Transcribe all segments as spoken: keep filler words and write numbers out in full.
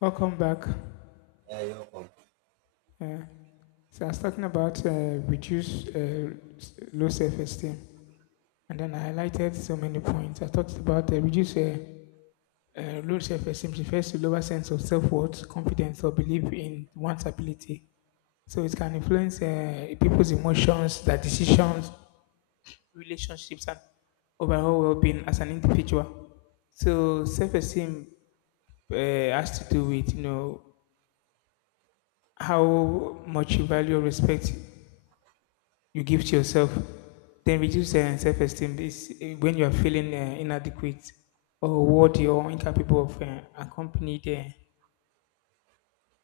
Welcome back. Yeah, you're welcome. Uh, so I was talking about uh, reduce uh, s- low self-esteem, and then I highlighted so many points. I talked about uh, reduce uh, uh, low self-esteem refers to lower sense of self-worth, confidence, or belief in one's ability. So it can influence uh, people's emotions, their decisions, relationships, and overall well-being as an individual. So self-esteem uh, has to do with you know how much you value or respect you give to yourself. Then reduce uh, self esteem is uh, when you are feeling uh, inadequate or worthy or incapable of uh, accompanying the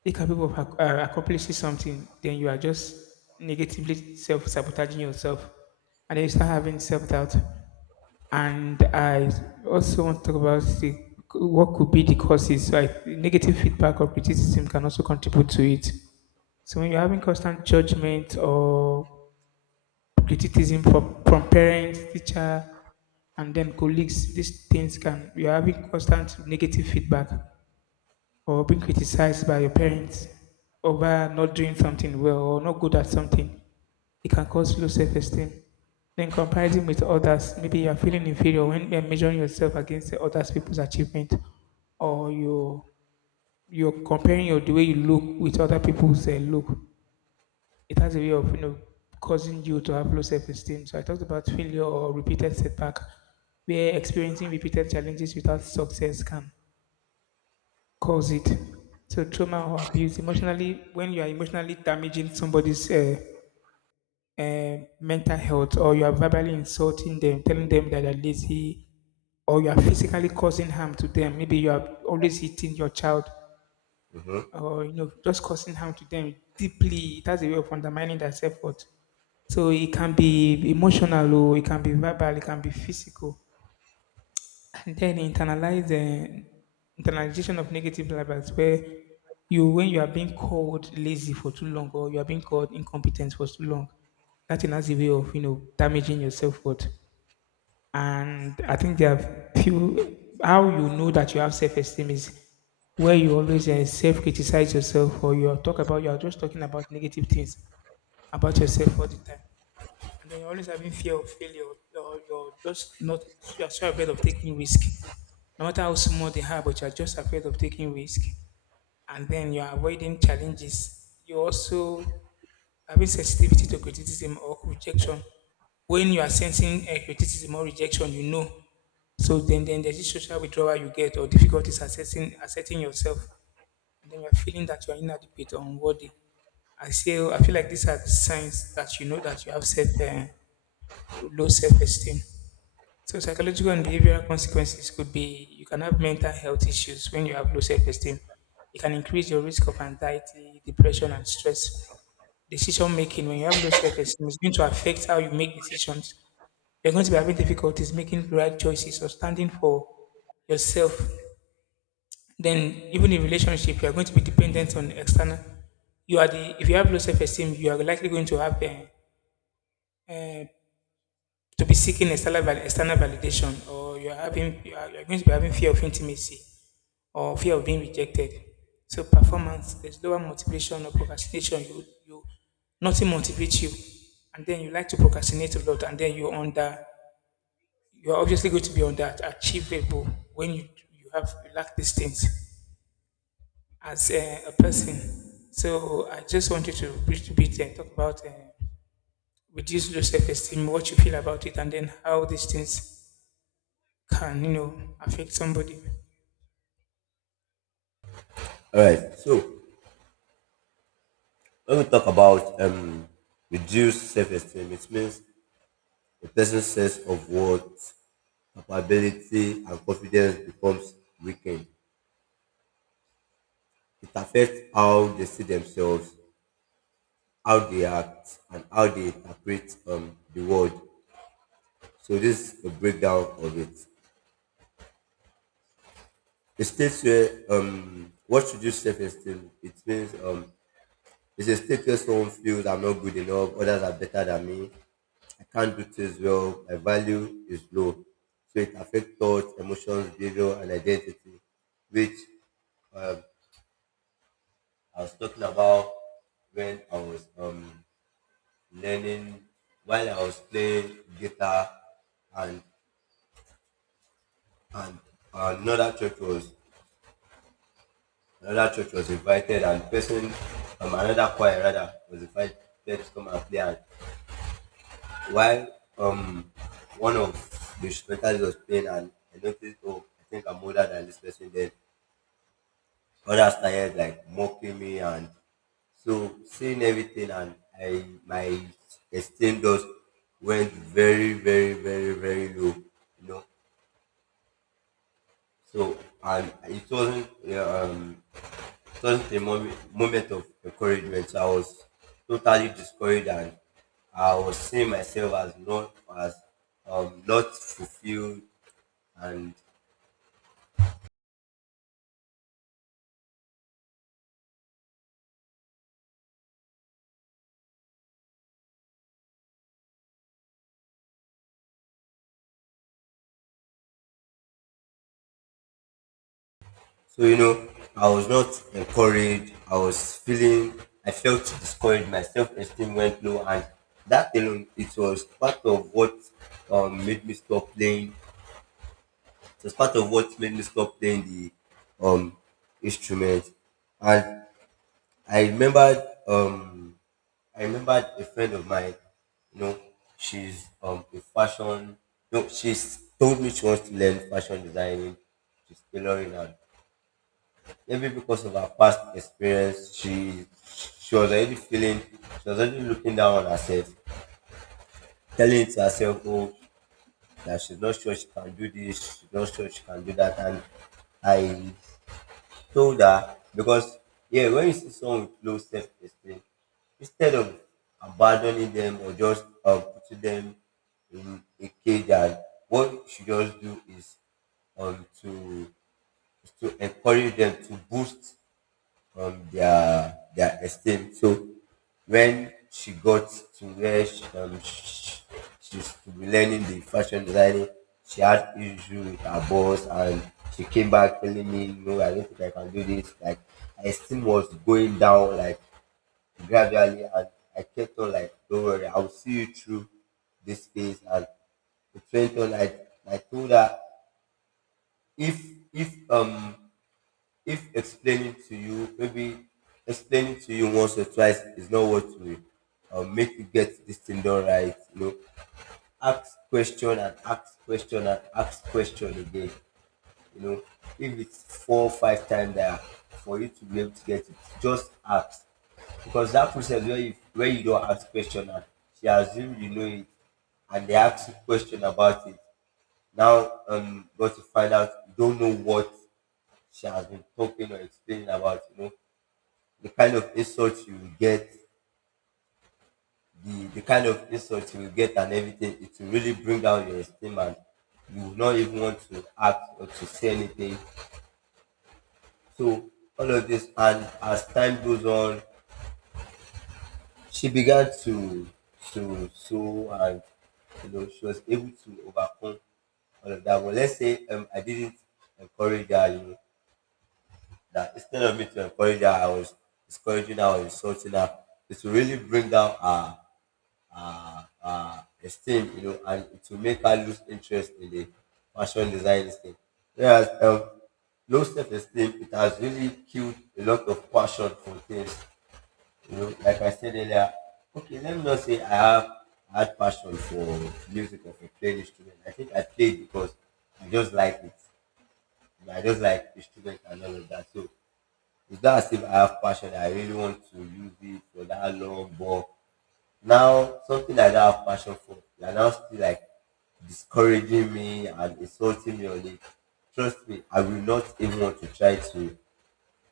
incapable of ac- uh, accomplishing something. Then you are just negatively self sabotaging yourself, and then you start having self doubt. And I also want to talk about the, what could be the causes. Like negative feedback or criticism can also contribute to it. So when you're having constant judgment or criticism from, from parents, teacher, and then colleagues, these things can, you're having constant negative feedback or being criticized by your parents over not doing something well or not good at something. It can cause low self esteem. Then comparison with others, maybe you're feeling inferior when you're measuring yourself against the other people's achievement or you you're comparing your the way you look with other people's uh, look. It has a way of you know causing you to have low self-esteem. So I talked about failure or repeated setback, where experiencing repeated challenges without success can cause it. So trauma or abuse emotionally, when you are emotionally damaging somebody's uh, uh, mental health, or you are verbally insulting them, telling them that they're lazy, or you are physically causing harm to them. Maybe you are always hitting your child Mhm. or you know just causing harm to them deeply. It has a way of undermining their self-worth. So it can be emotional, or it can be verbal, it can be physical, and then internalize uh, internalization of negative labels where you when you are being called lazy for too long or you are being called incompetent for too long, that thing has a way of you know damaging your self worth. And I think there are few how you know that you have self-esteem is where you always uh, self-criticize yourself or you talk about you are just talking about negative things about yourself all the time. And then you're always having fear of failure or you're just not you're so afraid of taking risk. No matter how small they are, but you're just afraid of taking risk, and then you're avoiding challenges. You also having sensitivity to criticism or rejection. When you are sensing a criticism or rejection, you know. So then, then there's this social withdrawal you get or difficulties assessing asserting yourself, and then you're feeling that you're inadequate or unworthy. I feel I feel like these are the signs that you know that you have self uh, low self esteem. So psychological and behavioral consequences could be you can have mental health issues when you have low self-esteem. It can increase your risk of anxiety, depression, and stress. Decision making when you have low self-esteem is going to affect how you make decisions. You're going to be having difficulties making the right choices or standing for yourself. Then even in relationship, you are going to be dependent on external. You are the If you have low self-esteem, you are likely going to have uh, uh, to be seeking external, val- external validation, or you're having you are, you're going to be having fear of intimacy or fear of being rejected. So performance, there's lower motivation or procrastination. you you Nothing motivates you, and then you like to procrastinate a lot, and then you're under you're obviously going to be under achievable when you you have you lack these things as a, a person. So I just want you to bit to bit and talk about uh, reduce low self-esteem, what you feel about it, and then how these things can, you know, affect somebody. All right. So when we talk about um, reduced self-esteem, it means a person's sense of worth, capability, and confidence becomes weakened. It affects how they see themselves, how they act, and how they interpret um, the world. So this is a breakdown of it. It states where um, what reduced self-esteem. It means um, it's a status someone feels I'm not good enough, others are better than me, I can't do things well, my value is low. So it affects thoughts, emotions, behavior, and identity, which um, I was talking about when I was um, learning, while I was playing guitar, and and another church was another church was invited, and person um, another choir rather was invited to come and play. And while um one of the instrumentals was playing and I noticed, oh, I think I'm older than this person, then others started like mocking me and so seeing everything and I my esteem just went very very very very low, you know. So and it wasn't uh, um it wasn't a moment, moment of encouragement, so I was totally discouraged and I was seeing myself as not as um not fulfilled. And so, you know, I was not encouraged, I was feeling, I felt discouraged, my self-esteem went low, and that alone it was part of what um made me stop playing. It was part of what made me stop playing the um instrument. And I remembered, um I remembered a friend of mine. You know, she's um a fashion, no, she's told me she wants to learn fashion designing. She's tailoring, and maybe because of her past experience, she she was already feeling, she was already looking down on herself, telling to herself, oh, that she's not sure she can do this, she's not sure she can do that. And I told her, because, yeah, when you see someone with low self-esteem, instead of abandoning them or just um, putting them in a cage, and what you should just do is um to is to encourage them to boost on their their esteem. So when she got to where she, um, sh she's to be learning the fashion designing, she had issue with her boss and she came back telling me, no, I don't think I can do this. Like her esteem was going down like gradually, and I kept on like, don't worry, I'll see you through this phase. And it went on. Like I told her, if if um if explaining to you, maybe explaining to you once or twice, is not what will uh, make you get this thing done right, you know. Ask question and ask question and ask question again, you know. If it's four or five times there for you to be able to get it, just ask. Because that process where you where you don't ask question and she assumes you know it, and they ask you question about it, now um got to find out you don't know what she has been talking or explaining about, you know, the kind of insults you will get, the, the kind of insults you will get and everything, it will really bring down your esteem and you will not even want to act or to say anything. So all of this, and as time goes on, she began to to sew, and you know she was able to overcome all of that. But let's say um, I didn't encourage her, you know, that instead of me to encourage her, I was discouraging her or insulting her. It will really bring down her, her, her esteem, you know, and it will make her lose interest in the fashion design thing. Whereas um, low self-esteem, it has really killed a lot of passion for things. You know, like I said earlier, okay, let me not say I have had passion for music or for playing instrument. I think I played because I just like it. And I just like instrument and all of that. So it's not as if I have passion. I really want to use it for that long, but now something I don't have passion for, you're now still like discouraging me and insulting me on it. Trust me, I will not even want to try to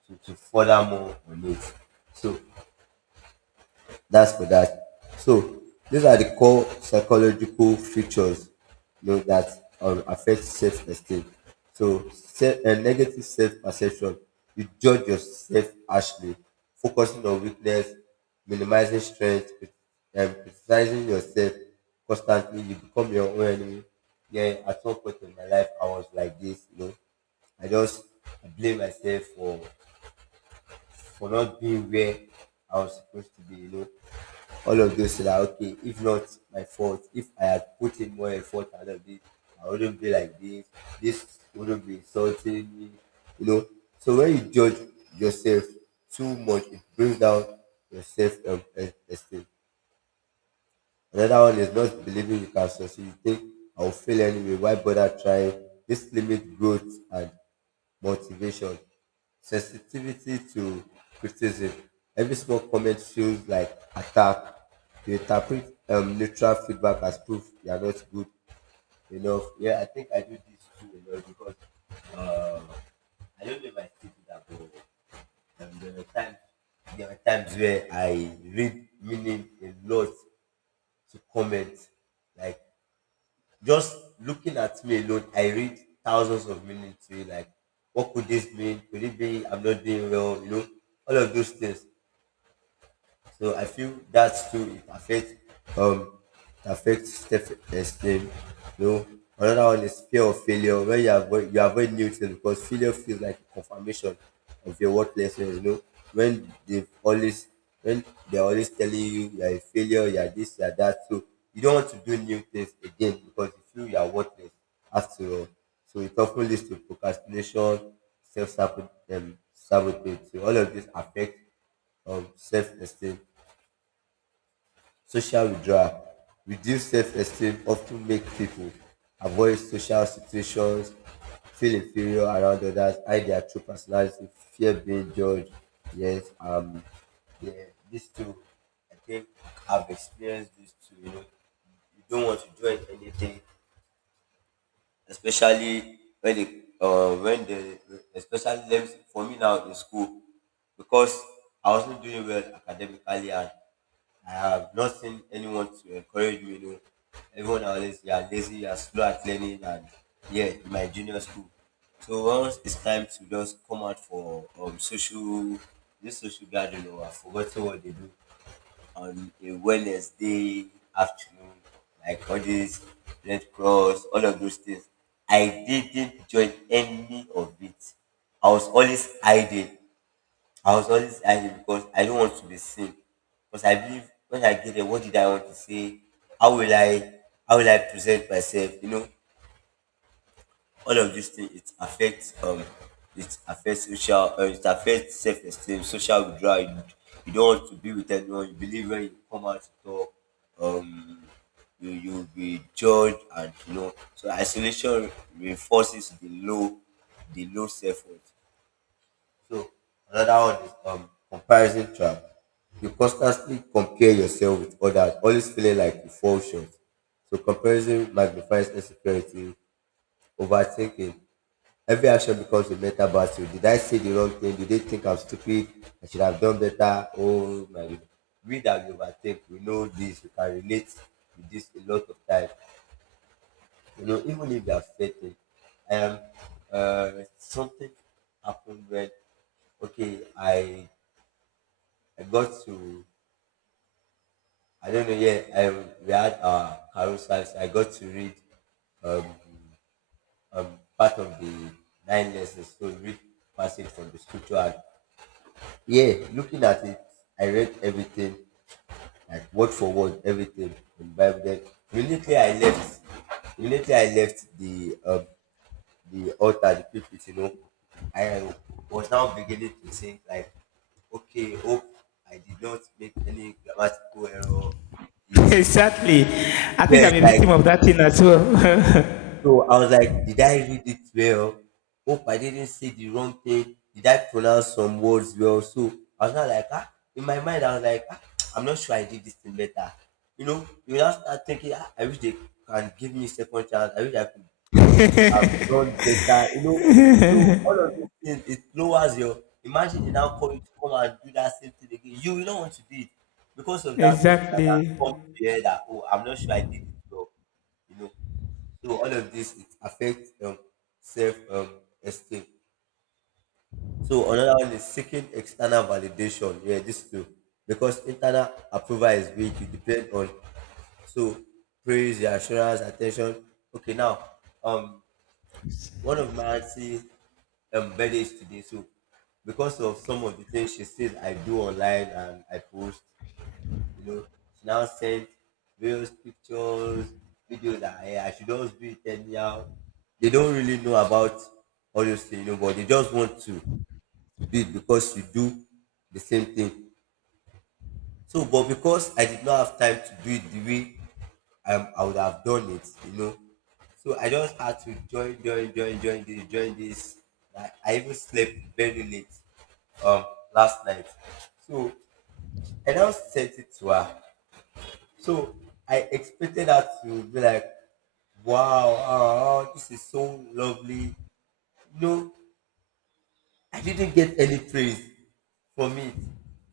to, to further more on it. So that's for that. So these are the core psychological features, you know, that um, affect self-esteem. So se- uh, negative self-perception. You judge yourself harshly, focusing on weakness, minimizing strength, and criticizing yourself constantly. You become your own enemy. Yeah, at some point in my life, I was like this, you know. I just blame myself for for not being where I was supposed to be, you know, all of those. So that okay, if not my fault, if I had put in more effort out of this, I wouldn't be like this. This wouldn't be insulting me, you know. So when you judge yourself too much, it brings down your self, um, es- esteem. Another one is not believing you can succeed. You think I'll fail anyway. Why bother trying? This limits growth and motivation. Sensitivity to criticism. Every small comment feels like attack. You interpret um, neutral feedback as proof you are not good enough. Yeah, I think I do this too a lot, because I don't know if I still do that, but um, there are times, there are times where I read meaning a lot to comment, like just looking at me alone, I read thousands of meaning to it. Like, what could this mean? Could it be I'm not doing well? You know, all of those things. So I feel that too, it affects um it affects self esteem. You know, another one is fear of failure. When you avoid you avoid new things because failure feels like confirmation of your worthlessness. You know, when they always, when they're always telling you you're a failure, you're this, you're that. So you don't want to do new things again because you feel you're worthless after all. So it often leads to procrastination, self sabotage, um, sabotage. So all of this affect um, self-esteem. Social withdrawal. Reduced self-esteem often make people avoid social situations, feel inferior around others, hide their true personality, fear being judged. Yes, um, yeah, these two, I think I've experienced these two. You know, you don't want to join anything, especially when they, uh, when they, especially them for me now in school, because I was not doing well academically and I have not seen anyone to encourage me. You know, everyone always you are lazy, you are slow at learning, and yeah, in my junior school. So once it's time to just come out for um social, this social gathering, or I've forgotten what they do on a Wednesday afternoon, like all these Red Cross, all of those things. I didn't join any of it. I was always hiding. I was always angry because I don't want to be seen. Because I believe when I get there, what did I want to say? How will I how will I present myself? You know, all of these things it affects um it affects social uh, it affects self esteem, social withdrawal. You, you don't want to be with anyone, you believe when you come out to talk, um you you'll be judged and you know, so isolation reinforces the low the low self worth. So another one is um comparison trap. You constantly compare yourself with others, always feeling like you fall short. So comparison magnifies insecurity, overthinking. Every action becomes a mental battle. Did I say the wrong thing? Did they think I'm stupid? I should have done better. Oh my God. We that we overthink, we know this, we can relate with this a lot of times. You know, even if you are certain, um, uh, something happened when okay, I I got to, I don't know, yeah, I we had our carousels. I got to read um, um part of the nine lessons. So read passage from the scripture. And yeah, looking at it, I read everything like word for word, everything in the Bible. Then immediately I left. Immediately I left the um, the altar, the pulpit. You know, I was now beginning to think like, okay, hope I did not make any grammatical error. It exactly. I think yes, I'm a like victim of that thing as well. so I was like, did I read it well? Hope I didn't say the wrong thing. Did I pronounce some words well? So I was not like ah, in my mind I was like ah, I'm not sure I did this thing better. You know, you now start thinking ah, I wish they can give me second chance. I wish I could have done better. You know, so all of these things it lowers your, imagine they now call you to come and do that same thing again. You will not want to do it because of that thought that has exactly. come to your head that oh, I'm not sure I did it well. You know, so all of this it affects um, self um, esteem. So another one is seeking external validation. Yeah, this too. Because internal approval is weak, you depend on so praise, reassurance, attention. Okay, now um one of my auntie um birthday is today, so because of some of the things she says I do online and I post, you know, she now sent various pictures, videos that hey, I should just do it anyhow. They don't really know about all those things, you know, but they just want to do it because you do the same thing. So, but because I did not have time to do it the way I, I would have done it, you know. So I just had to join, join, join, join this, join this. I, I even slept very late um last night. So I now sent it to her. So I expected her to be like, wow, oh, this is so lovely. No, I didn't get any praise from it.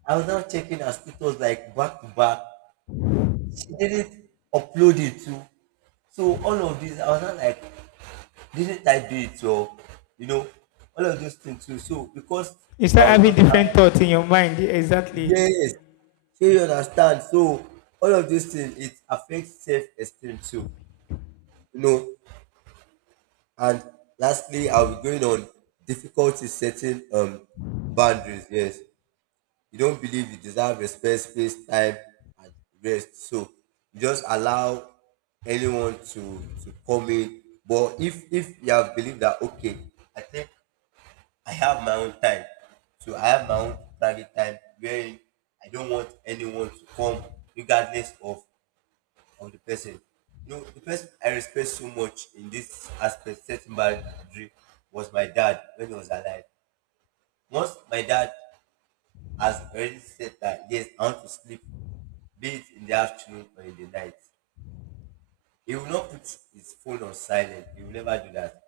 I was now checking her status like back to back. She didn't upload it too. So all of this, I was not like, didn't I do it or you know, all of those things too. So because You I start was having not happy. different thoughts in your mind. Exactly. Yes, so you understand. So all of these things it affects self esteem too. You know, and lastly, I'll be going on difficulty setting um boundaries. Yes, you don't believe you deserve respect, space, time, and rest. So you just allow anyone to to come in. But if if you have believed that okay, I think I have my own time, so I have my own private time wherein I don't want anyone to come regardless of on the person. You know, the person I respect so much in this aspect, setting boundary, was my dad when he was alive. Once my dad has already said that, yes, I want to sleep, be it in the afternoon or in the night, he will not put his phone on silent. He will never do that.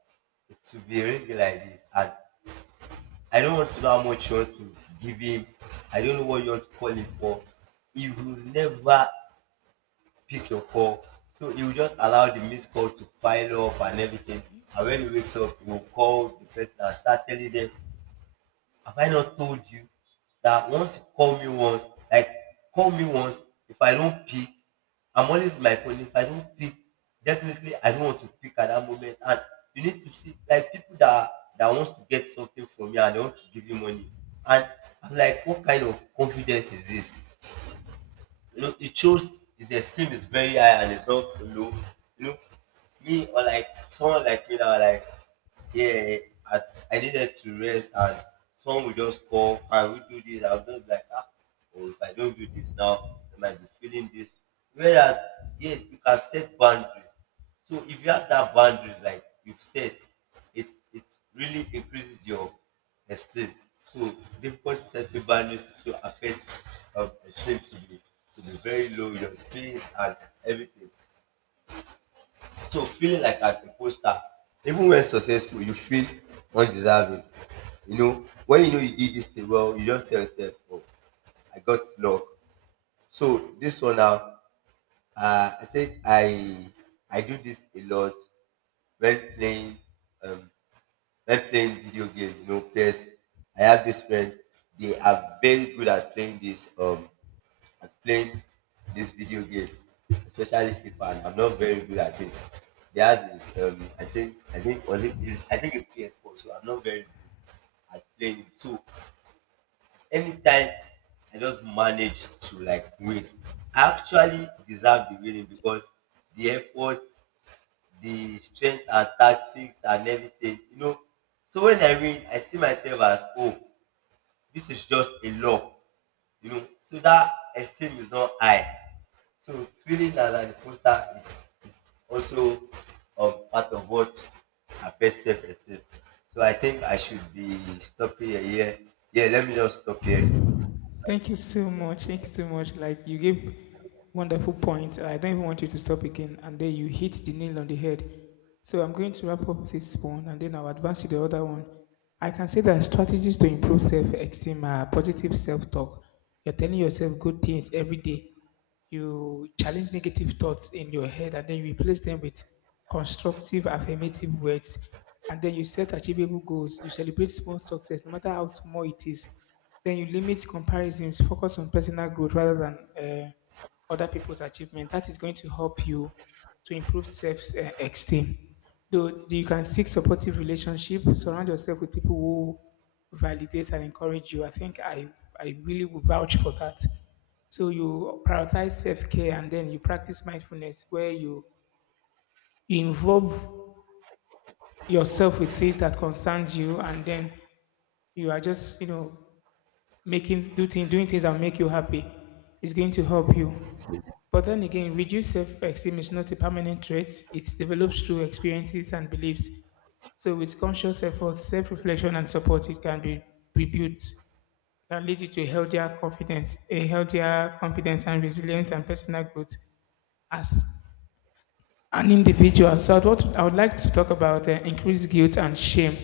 It will be really like this. And I don't want to know how much you want to give him. I don't know what you want to call him for. He will never pick your call. So you just allow the missed call to pile up and everything. And when he wakes up, you will call the person and start telling them, have I not told you that once you call me once, like call me once, if I don't pick, I'm always with my phone. If I don't pick, definitely I don't want to pick at that moment. And you need to see like people that that wants to get something from you and they want to give you money. And I'm like, what kind of confidence is this? You know, it shows his esteem is very high and it's not low. You know, me or like someone like me now, like yeah, I, I needed to rest and someone will just call, can we do this? I'll just be like, ah, oh, if I don't do this now, I might be feeling this. Whereas, yes, you can set boundaries. So if you have that boundaries like you've set, it it really increases your esteem. So difficult setting boundaries to affect um, esteem to be to be very low, your space and everything. So feeling like an imposter, even when successful, you feel undeserving. You know, when you know you did this thing well, you just tell yourself, oh, I got luck. So this one now, uh, I think I I do this a lot when playing um, like playing video game, you know, P S. I have this friend. They are very good at playing this um at playing this video game, especially FIFA. And I'm not very good at it. Theirs is um I think I think was it is I think it's P S four. So I'm not very good at playing. So anytime I just manage to like win, I actually deserve the winning because the effort the strength and tactics and everything, you know. So when I win, I see myself as oh, this is just a law, you know. So that esteem is not high. So feeling as an imposter it's it's also um, part of what affects self esteem. So I think I should be stopping here. here. Yeah, let me just stop here. Thank you so much. Thank you so much. Like you gave wonderful points. I don't even want you to stop again. And then you hit the nail on the head. So I'm going to wrap up this one, and then I'll advance to the other one. I can say that strategies to improve self-esteem are positive self-talk. You're telling yourself good things every day. You challenge negative thoughts in your head, and then you replace them with constructive, affirmative words. And then you set achievable goals. You celebrate small success, no matter how small it is. Then you limit comparisons, focus on personal growth rather than uh, other people's achievement. That is going to help you to improve self-esteem. Though you can seek supportive relationship, surround yourself with people who validate and encourage you. I think I, I really would vouch for that. So you prioritize self-care, and then you practice mindfulness where you involve yourself with things that concerns you, and then you are just, you know, making do thing, doing things that make you happy is going to help you. But then again, reduced self-esteem is not a permanent trait. It develops through experiences and beliefs. So with conscious effort, self-reflection and support, it can be rebuilt, can lead you to a healthier confidence, a healthier confidence and resilience and personal growth as an individual. So I'd, what, I would like to talk about uh, increased guilt and shame.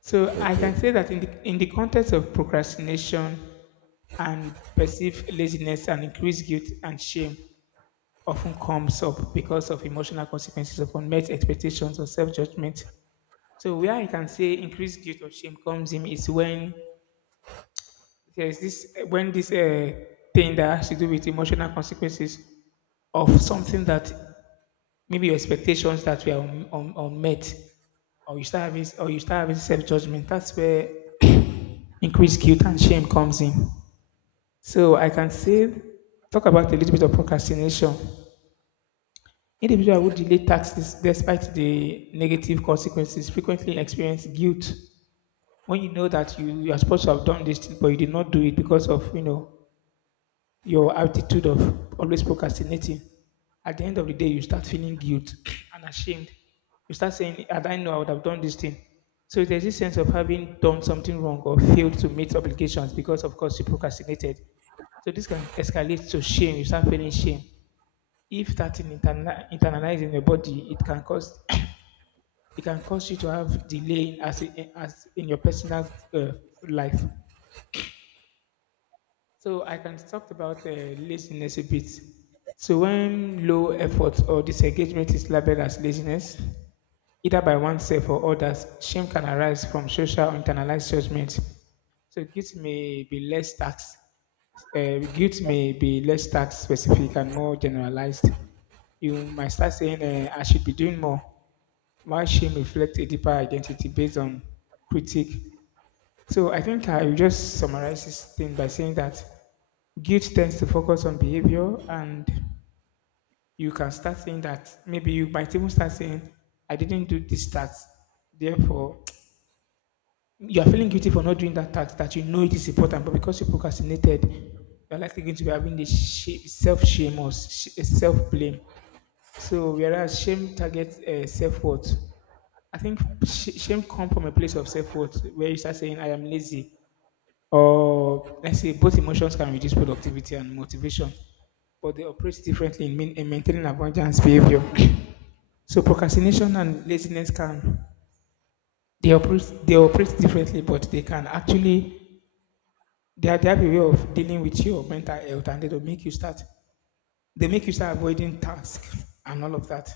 So I Okay. can say that in the, in the context of procrastination and perceived laziness, and increased guilt and shame often comes up because of emotional consequences of unmet expectations or self-judgment. So where I can say increased guilt or shame comes in is when there's this when this uh, thing that has to do with emotional consequences of something that maybe your expectations that were un- un- unmet, or you start having or you start having self-judgment. That's where increased guilt and shame comes in. So I can say, talk about a little bit of procrastination. Individuals who delay taxes despite the negative consequences frequently experience guilt when you know that you, you are supposed to have done this thing, but you did not do it because of, you know, your attitude of always procrastinating, at the end of the day, you start feeling guilt and ashamed. You start saying, "Had I known, I would have done this thing." So there's this sense of having done something wrong or failed to meet obligations because, of course, you procrastinated. So this can escalate to shame. You start feeling shame. If that in interna- internalized in your body, it can cause it can cause you to have delay in- as in, as in your personal uh, life. So I can talk about uh, laziness a bit. So when low effort or disengagement is labeled as laziness, either by oneself or others, shame can arise from social or internalized judgment. So guilt may be less tax. Uh, guilt may be less tax specific and more generalized. You might start saying, uh, "I should be doing more," while shame reflects a deeper identity based on critique. So I think I will just summarize this thing by saying that guilt tends to focus on behavior, and you can start saying that maybe you might even start saying, I didn't do this task. Therefore, you are feeling guilty for not doing that task that you know it is important, but because you procrastinated, you're likely going to be having this sh- self shame or self blame. So, whereas shame targets uh, self worth, I think sh- shame comes from a place of self worth where you start saying, I am lazy. Or let's say both emotions can reduce productivity and motivation, but they operate differently in main- in maintaining abundance behavior. So procrastination and laziness can they operate they operate differently, but they can actually they are they have a way of dealing with your mental health, and they don't make you start they make you start avoiding tasks and all of that.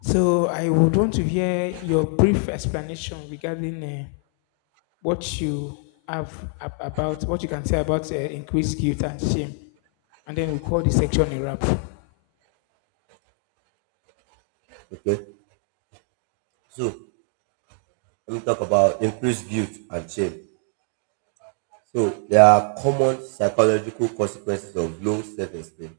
So I would want to hear your brief explanation regarding uh, what you have ab- about what you can say about uh, increased guilt and shame, and then we'll call this section a wrap. Okay. So let me talk about increased guilt and shame. So there are common psychological consequences of low self-esteem,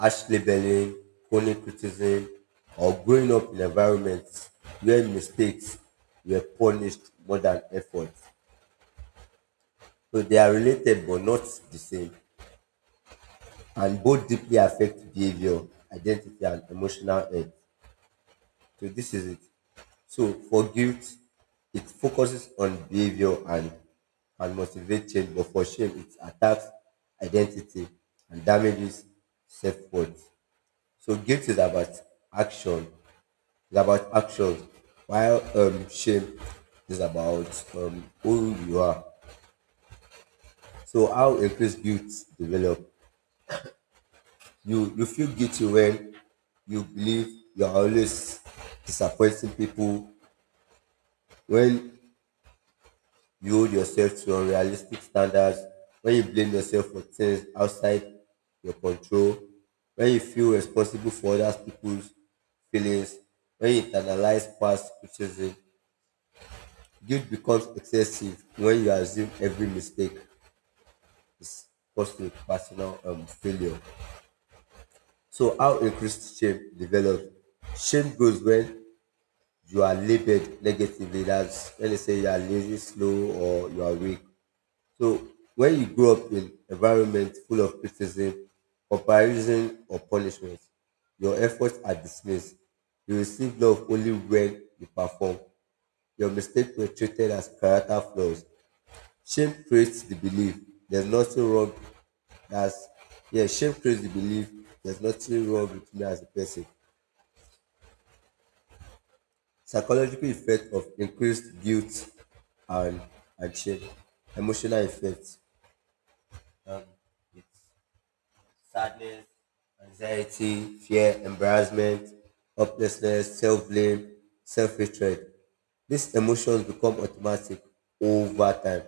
harsh labeling, chronic criticism, or growing up in environments where mistakes were punished more than effort. So they are related but not the same, and both deeply affect behavior, identity, and emotional health. So this is it. So for guilt, it focuses on behavior and can motivate change, but for shame, it attacks identity and damages self-worth. So guilt is about action, it's about actions, while um, shame is about um, who you are. So how increased guilt develop? You you feel guilty when you believe you are always disappointing people, when you hold yourself to unrealistic standards, when you blame yourself for things outside your control, when you feel responsible for other people's feelings, when you internalize past criticism. Guilt becomes excessive when you assume every mistake caused to personal um, failure. So how increased shame develops? Shame grows when you are labeled negatively, that's when they say you are lazy, slow, or you are weak. So when you grow up in environment full of criticism, comparison, or punishment, your efforts are dismissed. You receive love only when you perform. Your mistakes were treated as character flaws. Shame creates the belief there's nothing wrong. That's yeah, shame creates the belief there's nothing wrong with me as a person. Psychological effect of increased guilt and and shame. Emotional effect. Um, yes, sadness, anxiety, fear, embarrassment, hopelessness, self blame, self hatred. These emotions become automatic over time.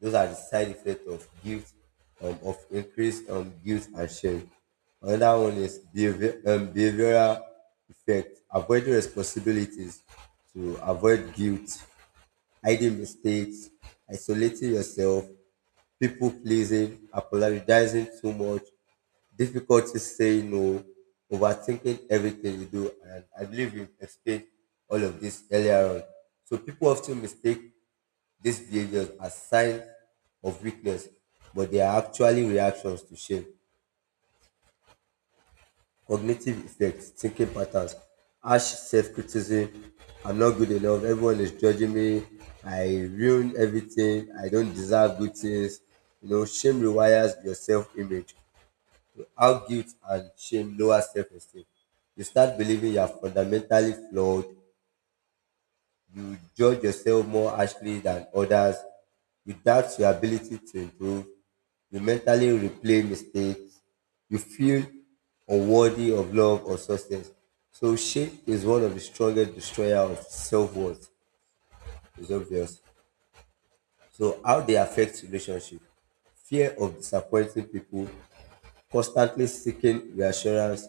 Those are the side effects of guilt, um, of increased um, guilt and shame. Another one is behavior, um, behavioral effect, avoiding responsibilities to avoid guilt, hiding mistakes, isolating yourself, people pleasing, apologizing too much, difficulty saying no, overthinking everything you do. And I believe you explained all of this earlier on. So people often mistake these behaviors as signs of weakness, but they are actually reactions to shame. Cognitive effects, thinking patterns, harsh self-criticism. I'm not good enough. Everyone is judging me. I ruin everything. I don't deserve good things. You know, shame rewires your self-image. How guilt and shame lower self-esteem. You start believing you are fundamentally flawed, you judge yourself more harshly than others. You doubt your ability to improve. You mentally replay mistakes. You feel unworthy of love or success. So shame is one of the strongest destroyer of self-worth. It's obvious. So how they affect relationship. Fear of disappointing people, constantly seeking reassurance,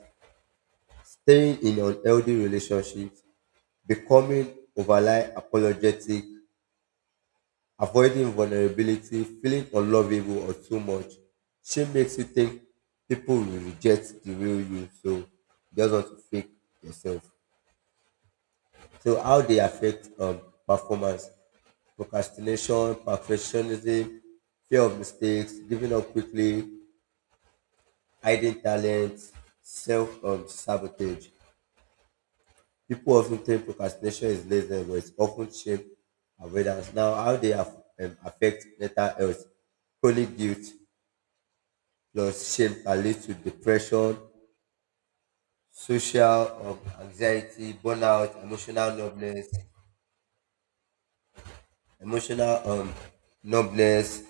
staying in unhealthy relationships, becoming overly apologetic, avoiding vulnerability, feeling unlovable or too much, shame makes you think people will reject the real you, so you just want to fake yourself. So how they affect um, performance, procrastination, perfectionism, fear of mistakes, giving up quickly, hiding talent, self um, sabotage. People often think procrastination is laziness, but it's often shame avoidance. Now, how they aff- um, affect mental health, chronic guilt, plus shame can lead to depression, social um, anxiety, burnout, emotional numbness, emotional um, numbness,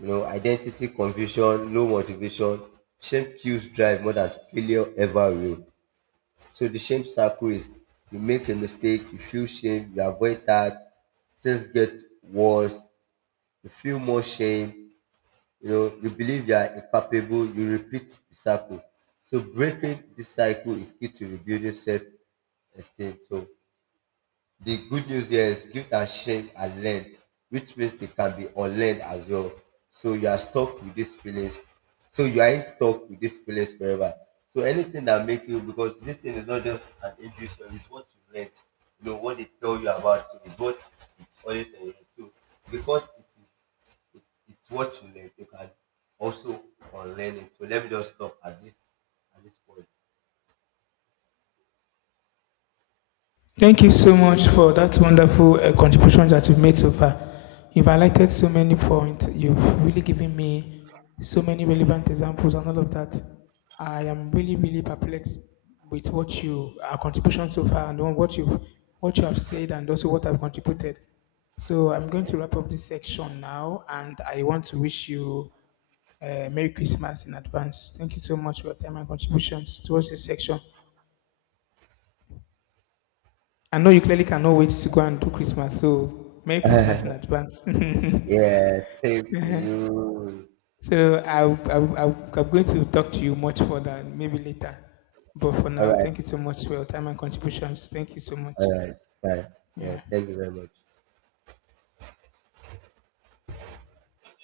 you know, identity confusion, low motivation. Shame kills drive more than failure ever will. So the shame circle is you make a mistake, you feel shame, you avoid that, things get worse, you feel more shame, you know, you believe you are incapable, you repeat the cycle. So breaking this cycle is key to rebuilding self esteem. So the good news here is give and shame and learn, which means they can be unlearned as well. So you are stuck with these feelings. So you are stuck with these feelings forever. So anything that make you because this thing is not just an intuition, it's what you learn. You know, what they tell you about so it's what it's always a so because it is it, it's what you learn, you can also unlearn it. So let me just stop at this at this point. Thank you so much for that wonderful uh, contribution that you've made so far. You've highlighted so many points. You've really given me so many relevant examples and all of that. I am really, really perplexed with what you our contribution so far and what you what you have said, and also what I've contributed. So I'm going to wrap up this section now, and I want to wish you uh, Merry Christmas in advance. Thank you so much for your time and contributions towards this section. I know you clearly cannot wait to go and do Christmas, so Merry Christmas in advance. Yeah, same to you. So I, I, I, I'm going to talk to you much further, maybe later. But for All now, right. thank you so much for your time and contributions. Thank you so much. All right. Bye. Yeah. Yeah. Thank you very much.